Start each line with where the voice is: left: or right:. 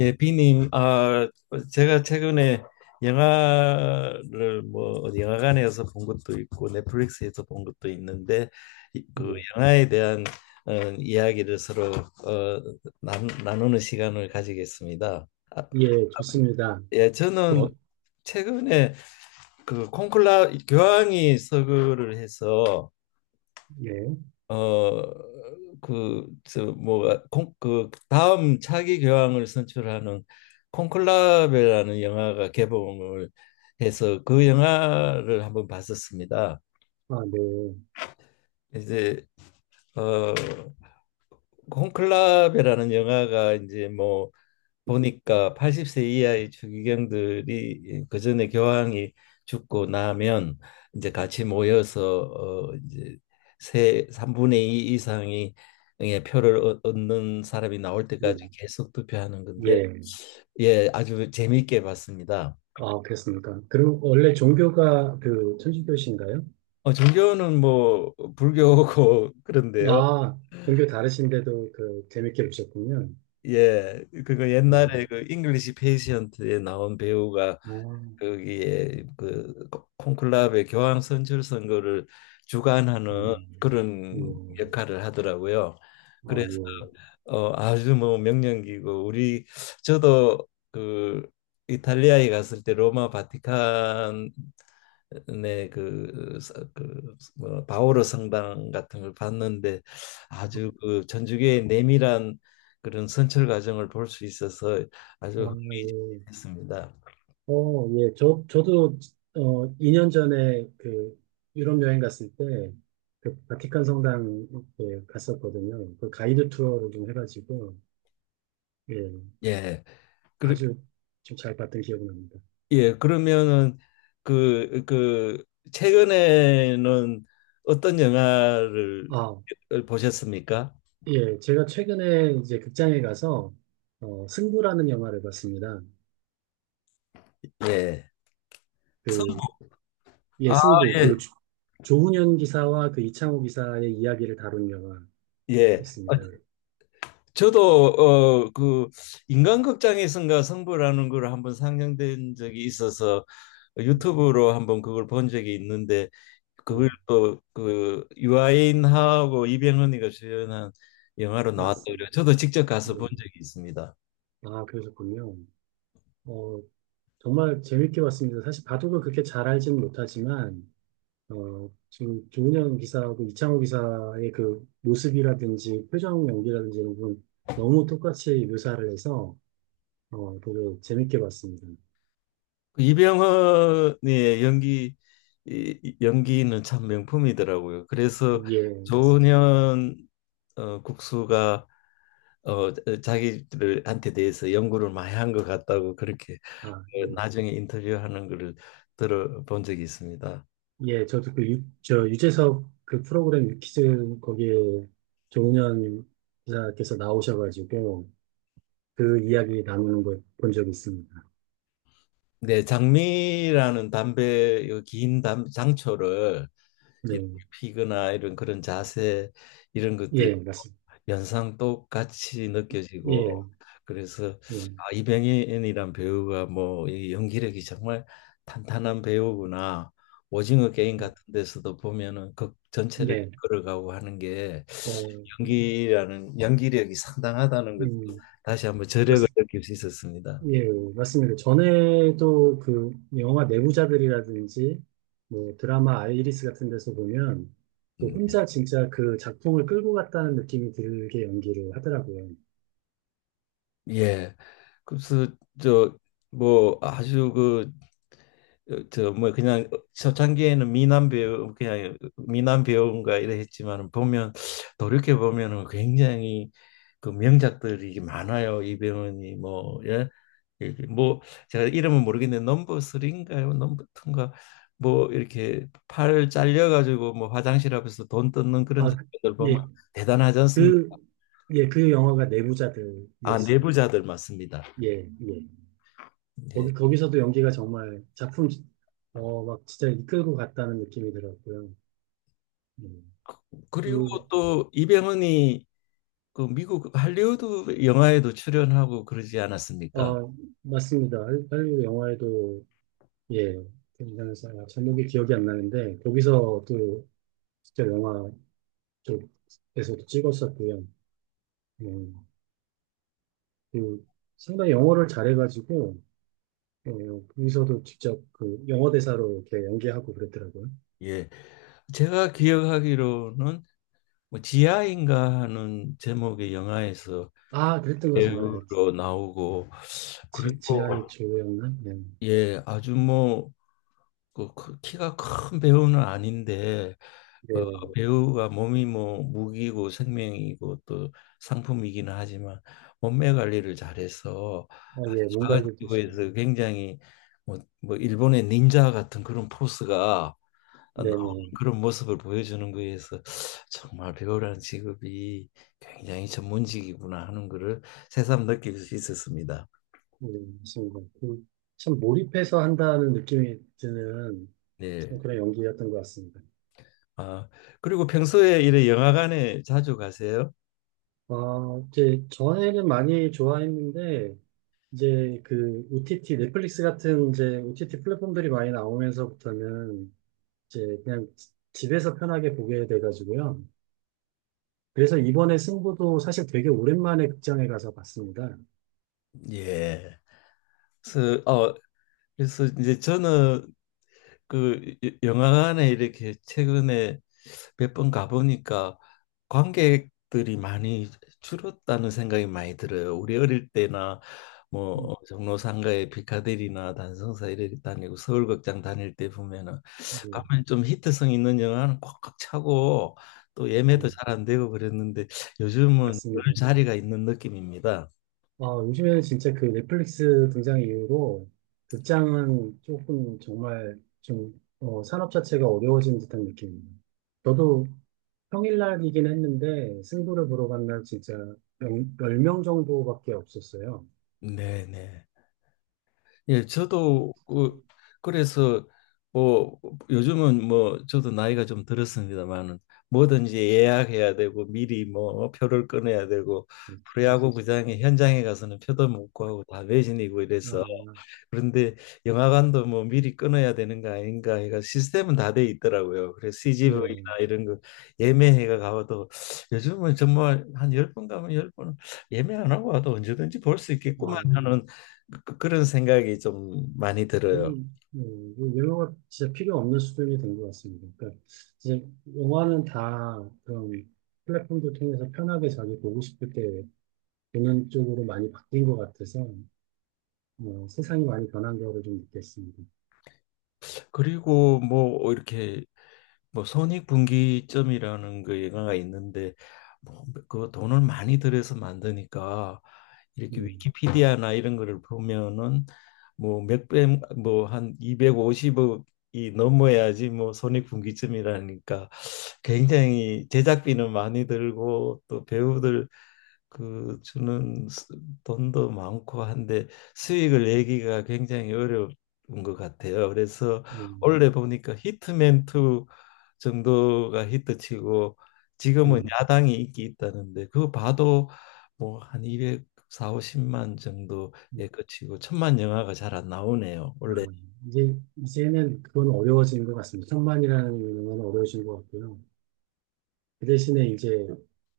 left: 예, 비님, 아, 제가 최근에 영화를 뭐 어디 영화관에서 본 것도 있고 넷플릭스에서 본 것도 있는데 그
right: 예,
left: 영화에 대한 이야기를 서로 어, 나누는 시간을 가지겠습니다. 아,
right: 예, 좋습니다.
left: 예, 저는
right: 어,
left: 최근에 그 콘클라 교황이 서거를 해서
right: 예,
left: 어그저 뭐 그 다음 차기 교황을 선출하는 콘클라베라는 영화가 개봉을 해서 그 영화를 한번 봤었습니다.
right: 아, 네,
left: 이제 어 콘클라베라는 영화가 이제 뭐 보니까 80세 이하의 추기경들이, 예, 그 전에 교황이 죽고 나면 이제 같이 모여서 이제 세 3분의 2 이상이 의 표를 얻는 사람이 나올
right: 예,
left: 때까지 계속 투표하는 건데
right: 예,
left: 예, 아주 재미있게 봤습니다.
right: 아, 그렇습니까? 그럼 원래 종교가 그 천주교신가요?
left: 종교는 뭐 불교고 그런데요.
right: 아, 종교 다르신데도 그 재밌게 보셨군요.
left: 예, 그거
right: 예,
left: 옛날에 그 잉글리시 페이션트에 나온 배우가
right: 아,
left: 거기에 그 콘클라베 교황 선출 선거를
right: 예,
left: 주관하는
right: 예,
left: 그런 역할을 하더라고요.
right: 아,
left: 그래서
right: 예,
left: 아주 뭐 명령기고 우리 저도 그 이탈리아에 갔을 때 로마 바티칸의 그, 그 뭐, 바오로 성당 같은 걸 봤는데, 아주 그 천주교의 내밀한 그런 선출 과정을 볼 수 있어서 아주
right: 아, 예,
left: 흥미했습니다.
right: 예, 저도, 2년 전에 그 유럽 여행 갔을 때, 그 바티칸 성당 예, 갔었거든요. 그 가이드 투어를 좀 해가지고, 예.
left: 예. 그리,
right: 아주 좀 잘 봤던 기억이 납니다.
left: 예, 그러면은 그 최근에는 어떤 영화를
right: 아,
left: 보셨습니까?
right: 예. 제가 최근에 이제 극장에 가서, 승부라는 영화를 봤습니다.
left: 예. 선-
right: 그, 예,
left: 아,
right: 승부.
left: 예.
right: 그 조훈현 기사와 그 이창호 기사의 이야기를 다룬
left: 예.
right: 영화였습니다.
left: 저도 그 인간극장에선가 성부라는 걸 한번 상영된 적이 있어서
right: 음,
left: 유튜브로 한번 그걸 본 적이 있는데 그걸
right: 음,
left: 또그 유아인하고 이병헌이가 주연한 영화로 나왔더라고요.
right: 맞습니다.
left: 저도 직접 가서
right: 예.
left: 본 적이 있습니다.
right: 아, 그러셨군요. 어, 정말 재밌게 봤습니다. 사실 바둑을 그렇게 잘 알지는 못하지만, 지금 조은현 기사하고 이창호 기사의 그 모습이라든지 표정 연기라든지 이런 부분 너무 똑같이 묘사를 해서 되게 재밌게 봤습니다.
left: 그 이병헌의 연기 연기는 참 명품이더라고요. 그래서
right: 예, 맞습니다.
left: 조은현, 국수가, 어, 자기들한테 대해서 연구를 많이 한 것 같다고 그렇게,
right: 아, 예.
left: 나중에 인터뷰하는 것을 들어본 적이 있습니다.
right: 예, 저도 그 유, 저 유재석 그 프로그램 유퀴즈 거기에 조은현 기사께서 나오셔가지고 그 이야기 나누는 걸 본 적이 있습니다.
left: 네, 장미라는 담배 긴 장초를
right: 네,
left: 이렇게 피거나 이런 그런 자세, 이런 것도
right: 예, 맞습니다.
left: 연상 똑같이 느껴지고
right: 예,
left: 그래서
right: 예,
left: 아, 이병헌이란 배우가 뭐이 연기력이 정말 탄탄한 배우구나. 오징어 게임 같은 데서도 보면은 극 전체를
right: 네,
left: 이끌어가고 하는 게
right: 어,
left: 연기라는 연기력이 상당하다는 것
right: 음,
left: 다시 한번 저력을
right: 맞습니다.
left: 느낄 수 있었습니다.
right: 예, 맞습니다. 전에도 그 영화 내부자들이라든지 뭐 드라마 아이리스 같은 데서 보면 그
left: 음.
right: 혼자 진짜 그 작품을 끌고 갔다는 느낌이 들게 연기를 하더라고요.
left: 예. 그래서 저 뭐 아주 그, 저뭐 그냥 초창기에는 미남 배우, 그냥 미남 배우인가 이래 했지만 보면 돌이켜 보면은 굉장히 그 명작들이 많아요. 이병헌이 뭐. 예. 이렇게 뭐 제가 이름은 모르겠는데 넘버 3인가요? 넘버 2인가? 뭐 이렇게 팔 잘려 가지고 뭐 화장실 앞에서 돈 뜯는 그런
right: 아,
left: 장면들 보면
right: 예,
left: 대단하지 않습니까?
right: 그, 예, 그 영화가
left: 아,
right: 내부자들이었습니다.
left: 내부자들 맞습니다.
right: 예, 예.
left: 예.
right: 거기서도 연기가 정말 작품, 막 진짜 이끌고 갔다는 느낌이 들었고요. 예.
left: 그리고
right: 그,
left: 또 이병헌이 그 미국 할리우드 영화에도 출연하고 그러지
right: 아,
left: 않았습니까?
right: 맞습니다. 할리우드 영화에도 예, 등장해서 아, 제목이 기억이 안 나는데 거기서 또 진짜 영화 쪽에서도 찍었었고요. 음, 그 상당히 영어를 잘해가지고 거기서도 직접 그 영어 대사로 이렇게 연기하고 그랬더라고요.
left: 예. 제가 기억하기로는 뭐 지하인가 하는 제목의 영화에서
right: 아, 그랬던 것 같습니다. 예,
left: 배우로 나오고
right: 지,
left: 그리고,
right: 지하의 조였나? 네,
left: 예, 아주 뭐 그 키가 큰 배우는 아닌데 어,
right: 네,
left: 배우가 몸이 뭐 무기고 생명이고 또 상품이기는 하지만 몸매 관리를 잘해서
right: 아,
left: 아주
right: 예, 뭔가
left: 작은
right: 이게 또
left: 피부에서 굉장히, 뭐 일본의 닌자 같은 그런 포스가 나오는
right: 네네,
left: 그런 모습을 보여주는 거에서 정말 배우라는 직업이 굉장히 전문직이구나 하는 거를 새삼 느낄 수 있었습니다.
right: 네, 맞습니다. 그, 참 몰입해서 한다는 느낌이 드는 참
left: 네.
right: 그런 연기였던 것 같습니다.
left: 아, 그리고 평소에 이래 영화관에 자주 가세요?
right: 아, 이제 전에는 많이 좋아했는데 이제 그 OTT 넷플릭스 같은 이제 OTT 플랫폼들이 많이 나오면서부터는 이제 그냥 집에서 편하게 보게 돼가지고요. 그래서 이번에 승부도 사실 되게 오랜만에 극장에 가서 봤습니다.
left: 예. 그래서 그래서 이제 저는 그 영화관에 이렇게 최근에 몇 번 가보니까 관객들이 많이 줄었다는 생각이 많이 들어요. 우리 어릴 때나
right: 음,
left: 뭐 종로상가의 피카데리나 단성사 이렇 다니고 서울극장 다닐 때 보면은,
right: 네,
left: 가면 좀 히트성 있는 영화는 꽉꽉 차고 또
right: 네,
left: 예매도 잘 안 되고 그랬는데 요즘은 늘
right: 맞습니다.
left: 자리가 있는 느낌입니다.
right: 아, 요즘에는 진짜 그 넷플릭스 등장 이후로 극장은 조금 정말 좀 산업 자체가 어려워진 듯한 느낌입니다. 저도 평일날이긴 했는데 승부를 보러 간 날 진짜 10명 정도밖에 없었어요.
left: 네, 네. 예, 저도 그, 그래서 뭐 요즘은 뭐 저도 나이가 좀 들었습니다만은 뭐든지 예약해야 되고 미리 뭐 표를 끊어야 되고 프로야구 구장에 현장에 가서는 표도 못 구하고 다 매진이고 이래서,
right: 아,
left: 그런데 영화관도 뭐 미리 끊어야 되는 거 아닌가 해가 시스템은 다 돼 있더라고요. 그래서 CGV나
right: 예.
left: 이런 거 예매해가 가봐도 요즘은 정말 한 열 번 가면 열 번 예매 안 하고 와도 언제든지 볼 수
right: 아,
left: 있겠구만 하는 그런 생각이 좀 많이 들어요.
right: 거의, 예, 뭐 영화가 진짜 필요 없는 수준이 된 것 같습니다. 그러니까 이제 영화는 다 그런 플랫폼도 통해서 편하게 자기 보고 싶을 때 그런 쪽으로 많이 바뀐 것 같아서 뭐, 세상이 많이 변한 거를 좀 느꼈습니다.
left: 그리고 뭐 이렇게 뭐 손익분기점이라는 그 영화가 있는데 뭐그 돈을 많이 들여서 만드니까 이렇게
right: 네,
left: 위키피디아나 이런 거를 보면은 뭐 몇백 뭐한 250억이 넘어야지 뭐 손익분기점이라니까 굉장히 제작비는 많이 들고 또 배우들 그 주는 돈도 많고 한데 수익을 내기가 굉장히 어려운 것 같아요. 그래서
right: 네,
left: 원래 보니까 히트맨 2 정도가 히트치고 지금은
right: 네.
left: 야당이 인기 있다는데 그거 봐도 뭐 한 200, 4, 50만 정도에 그치고 천만 영화가 잘 안 나오네요.
right: 아,
left: 원래
right: 이제 이제는 그건 어려워지는 것 같습니다. 천만이라는 건 어려워진 것 같고요. 그 대신에 이제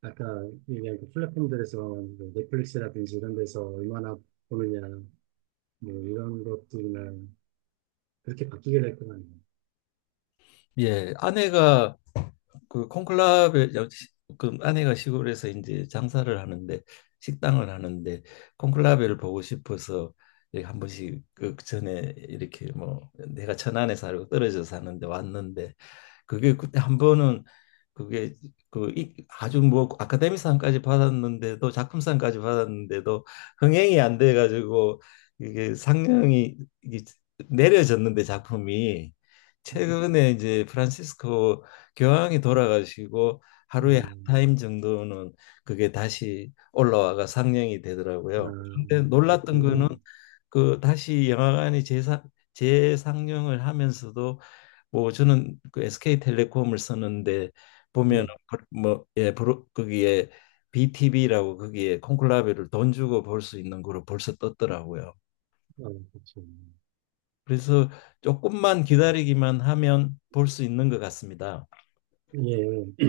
right: 아까 얘기한 그 플랫폼들에서 뭐 넷플릭스라든지 이런 데서 얼마나 보느냐 뭐 이런 것들이나 그렇게 바뀌게 될 것 같네요.
left: 예, 아내가 그 콩클라베, 그 아내가 시골에서 이제 장사를 하는데 식당을 하는데 콩클라베를 보고 싶어서 이렇게 한 번씩 그 전에 이렇게 뭐 내가 천안에 살고 떨어져 사는데 왔는데 그게 그때 한 번은 그게 그 아주 뭐 아카데미상까지 받았는데도 작품상까지 받았는데도 흥행이 안 돼 가지고 이게 상영이 이게 내려졌는데 작품이,
right: 네.
left: 최근에 이제 프란시스코 교황이 돌아가시고 하루에 한 타임 정도는 그게 다시 올라와가 상영이 되더라고요.
right: 아,
left: 근데 놀랐던 거는
right: 그렇군요.
left: 그 다시 영화관이 재상영을 하면서도 뭐 저는 그 SK텔레콤을 쓰는데 보면,
right: 네,
left: 뭐 예, 거기에 BTV라고 거기에 콘클라베를 돈 주고 볼 수 있는 거로 벌써 떴더라고요.
right: 아, 그렇죠.
left: 그래서 조금만 기다리기만 하면 볼 수 있는 것 같습니다.
right: 예, 예.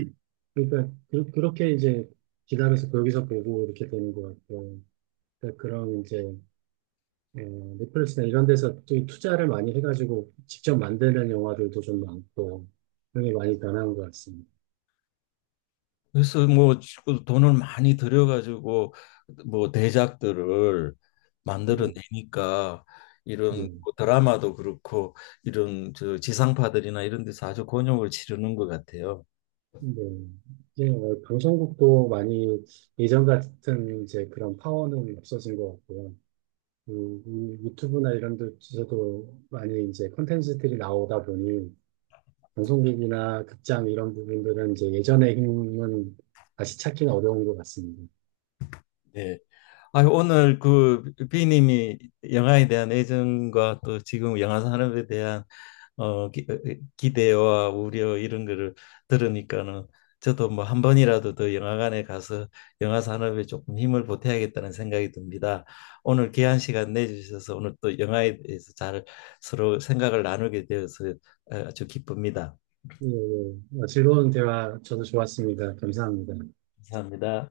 right: 그러니까 그, 그렇게 이제 기다려서 거기서 보고 이렇게 되는 것 같고 그러니까 그런 이제 어, 넷플릭스나 이런 데서 또 투자를 많이 해가지고 직접 만드는 영화들도 좀 많고 그런 게 많이 변한 것 같습니다.
left: 그래서 뭐 그 돈을 많이 들여가지고 뭐 대작들을
right: 네,
left: 만들어내니까, 이런
right: 네,
left: 뭐 드라마도 그렇고 이런 저 지상파들이나 이런 데서 아주 곤욕을 치르는 것 같아요.
right: 네. 이제 방송국도 많이 예전 같은 이제 그런 파워는 없어진 것 같고요. 그, 이 유튜브나 이런 데서도 많이 이제 콘텐츠들이 나오다 보니 방송국이나 극장 이런 부분들은 이제 예전의 힘은 다시 찾기는 어려운 것 같습니다.
left: 네. 아, 오늘 그 비님이 영화에 대한 애정과 또 지금 영화 산업에 대한 대와 우려 이런 거를 들으니까는 저도 뭐 한 번이라도 더 영화관에 가서 영화 산업에 조금 힘을 보태야겠다는 생각이 듭니다. 오늘 귀한 시간 내주셔서 오늘 또 영화에 대해서 잘 서로 생각을 나누게 되어서 아주 기쁩니다.
right: 예, 예. 즐거운 대화 저도 좋았습니다. 감사합니다.
left: 감사합니다.